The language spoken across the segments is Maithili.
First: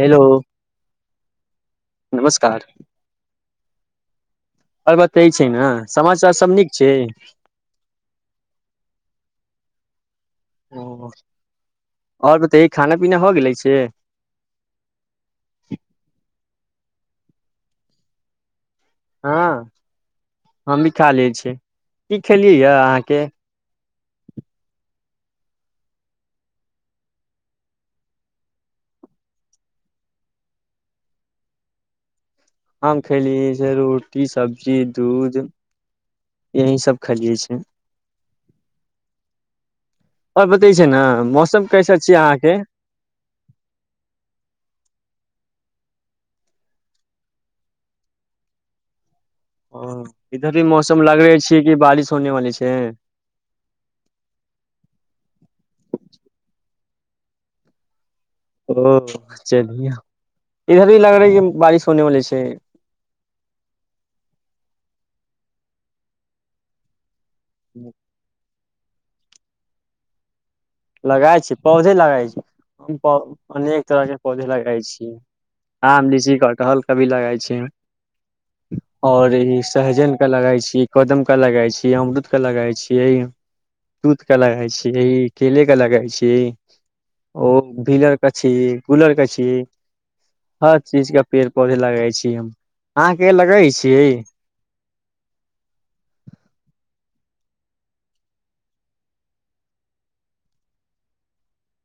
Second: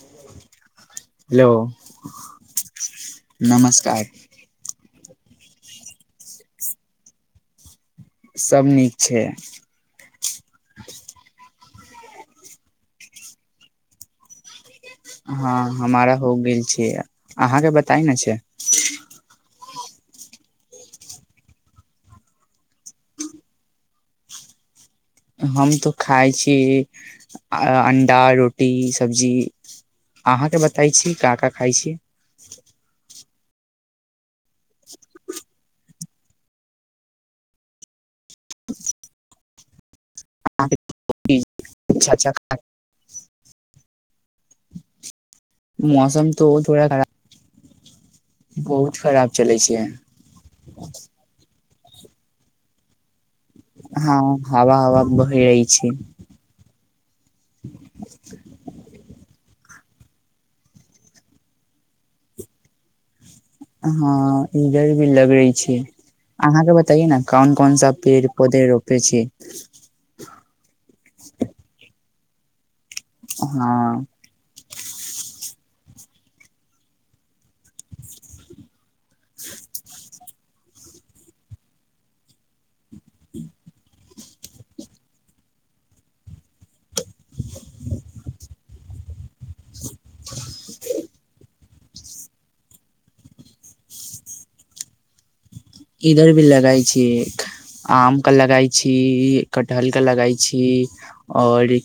हेलो हेलो नमस्कार नमस्कार आर बतैऽ छी न समाचार सब नीक छैय सब नीक छैय। और बतैयो खाना पीना होगेलै से हँ हमारा हो गेल अहाँके बताई न छैय हँ हम भी खालै छी की खेलियै ए अहाँके हम तो खाइ छी अंडा रोटी सब्जी अहाँके बतै छी का का खाइ छी आम खेलियै जे रोटी सब्जी दूध यही सभ खेलियै छैय और बतै छैय ने मौसम कैसे अच्छा छिय अच्छा खा अहाँके मौसम तो थोड़ा खराब बहुत खराब चलै छै ओ इधर भी मौसम लगै छैय कि बारिश होने वाली छैय। हँ हवा हवा बहि रहै छैय। ओ चलि इधर भी लग रहै कि बारिश होने बाली छैय। हँ इधर भी लगै छैय अहाँके बताइए न कौन कौन सा पेड़ पोधे रोपे छी लगााय छैय पौधे लगााय छैय हम प अनेक तरह हँ के पौधे लगय छियै। आम लीची कटहल कभी लगाइ छियै और ई सहजन के लगई छियै। कदम के लगाइ छियै अमरूद के लगााइ छियै तूत के लगाय छियै केले के लगाई छियै ओ [unintelligible] के छी गुलर के छी हर चीज के पेड़ पौधे लगई छी हम आंह के लगई छियै इधर भी लगाइ छी आमके लगाइ छी कटहलके लगाइ छी और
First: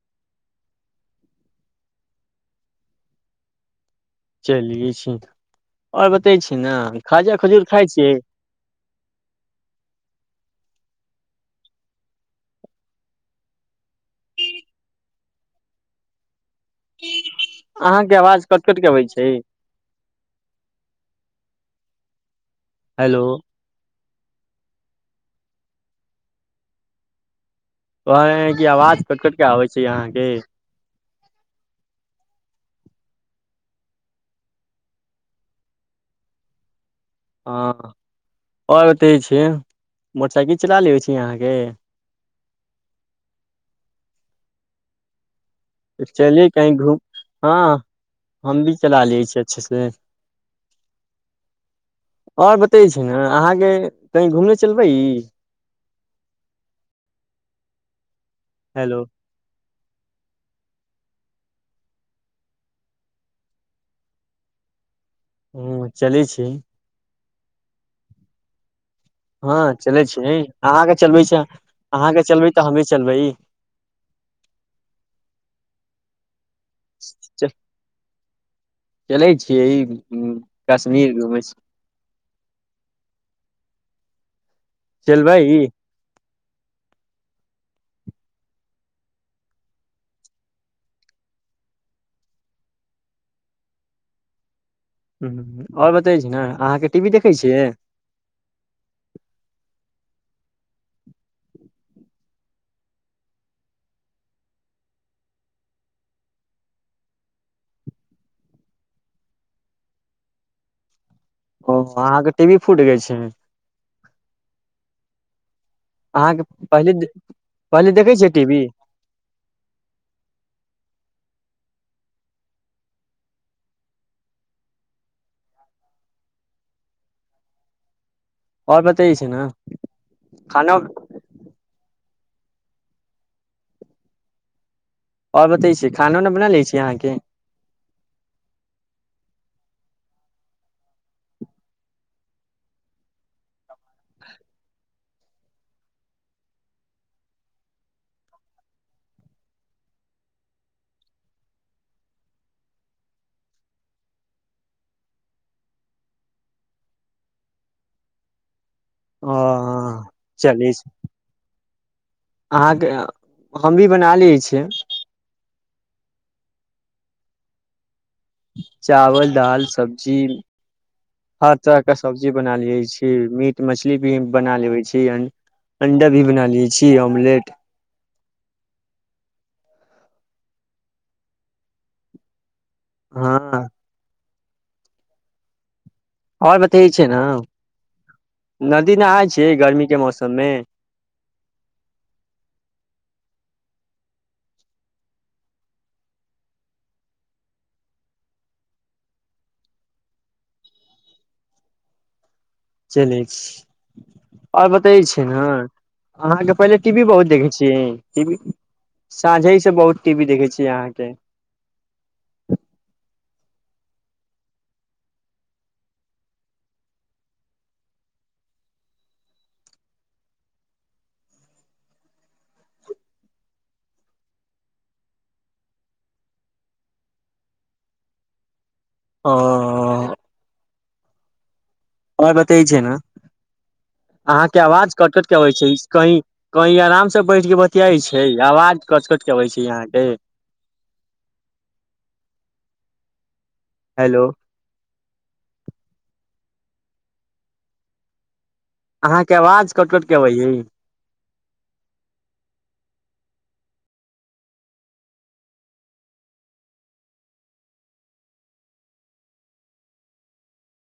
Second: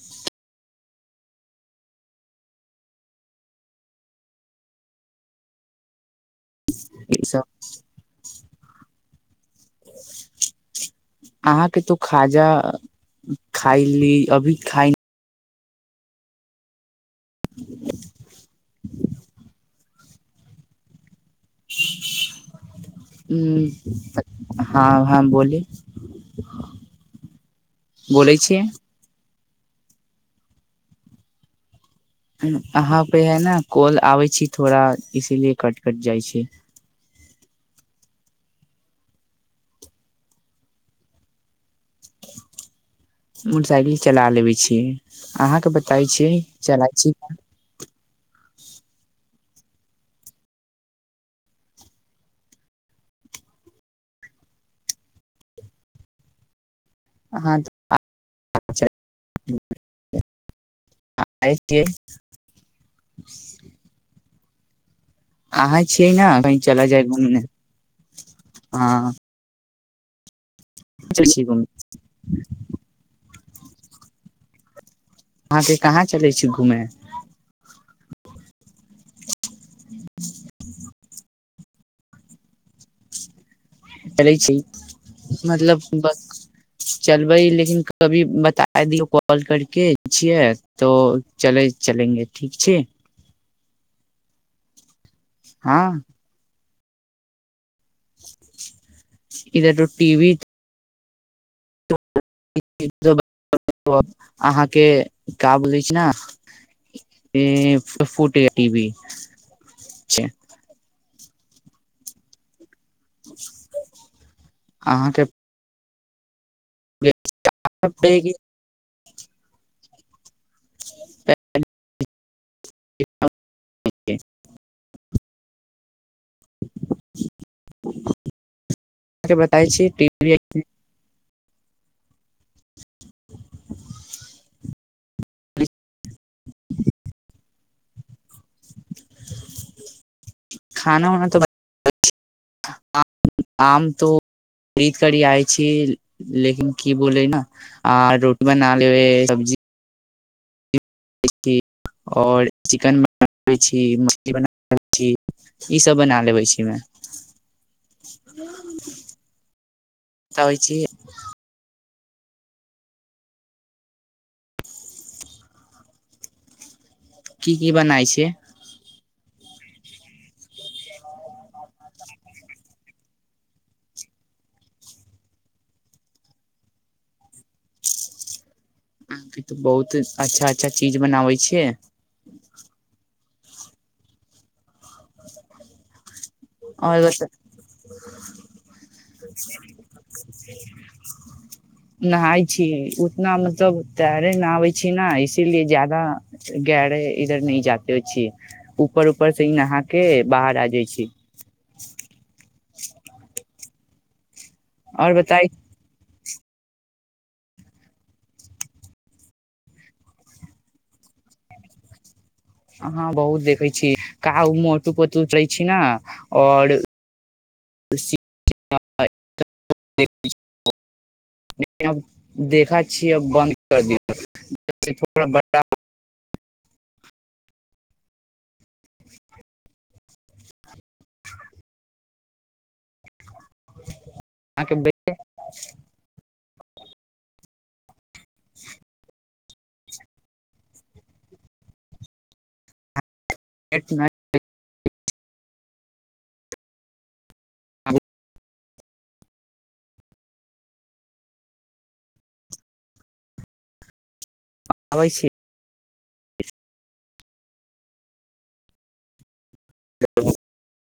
चलिये छी ओऔर बतै छी ने खाजा सब खजूर खाइ छियै अहाँके तो खाजा खाय ली अभी खाइ अहाँके आवाज कट कट के अबै छैय। हेलो [inaudible] हू हँ हँ बोली व [unintelligible] आवाज कटकट क आबै छैय अहाँके अहाँ पे है ने काॉल आबै छी थोड़ा इसीलिए कट कट जाइ छैय हँ आओर [unintelligible] छी मोटरसाइकिल चला लेै छी अहाँके मोटरसाइकिल चला लेबै छियै। अहाँके बताै छी चलिये कहीं घूम चलाइ छी हँ हम भी चला लियै छिय अच्छे से ओर बतै छै ने अहाँके कहीँ घूमने चलबै हँ हेलो [unintelligible] अहाँ ह छियै चलै ने छी कही चला जाय घुमने हँ हँ चलै छिय अहाँके चलबै चलै छैय छी घूमे अहाँके चलबै तऽ हमे चलबै अहाँ से कहाँ चलै [unintelligible] चल चलै छियै ई सुनीर घुमै छैय [unintelligible] मतलब बस चलबै लेकिन कभी बता दियौ कॉल करके छियै तो चले चलेंगे ठीक छैय ह और बतै छी ने अहाँके टी वी देखै छियै इधर त टीवी [unintelligible] अहाँके का बोलै छैय न फुट [unintelligible] ओ अहाँके टी वी फूट गेल छै अहाँके अहाँके पहिले पहिले देखै छियै टी वी [unintelligible] [unintelligible] [inaudible] आओर बताै छैय के ने बताय छी टीवी खाना आओर बतै छी खाना उना बना लै छी अहाँकी खाना उाना तऽ [unintelligible] आम त [unintelligible] करी आइ छी लेकिन की बोले न आ रोटी बना लेब सब्जी [unintelligible] आओर चिकन बनाबै छी मछली बना लय छी ईसभ बना लेबै छी हम ओ चली छी अहाँके हम भी बना लय छियै की की बनाय छैय [inaudible] चावल दाल सब्जी हर तरहके सब्जी बना लै छी मीट मछली भी बना लेै छी अण्डा भी बना लै छी ऑमलेट अहाँके तऽ बहुत अच्छा अच्छा चीज बनाबै छियै हँ आओर बतै छैय न नदी नहाय छीयय गर्मीे के मौसममे नहााय छी उतना मतलब तैरे न आबयबै छी न इसीलिए जादा गरे इधर नहि जाते छी ऊपर ऊपर से नहा के बाहर आ जाइ छी चलइ छी आओर बतै छै ने अहाँके पहिले टी वी बहुत देखै छिय साँझ से बहुत टी वी देखै छी अहाँके हाँ बहुत देखै छी का उ मोटू पोटू उतरै छी ने आओर [unintelligible] देखा छिय बन्द कर दिये ह अर बत छै ने अहाँके अहाँके आवाज कट कट के अबइ छैय कही कही आराम से बैठ के बतियाई छैय आवाज कट कट के अबै छैय यहाँके वेट न हेलो अहाँके आवाज कट कटके अबैय य आबै छी [unintelligible]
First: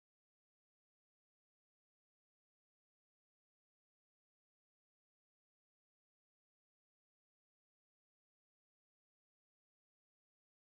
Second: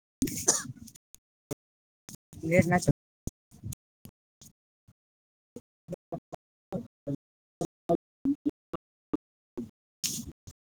[inaudible] लेट ना च [inaudible]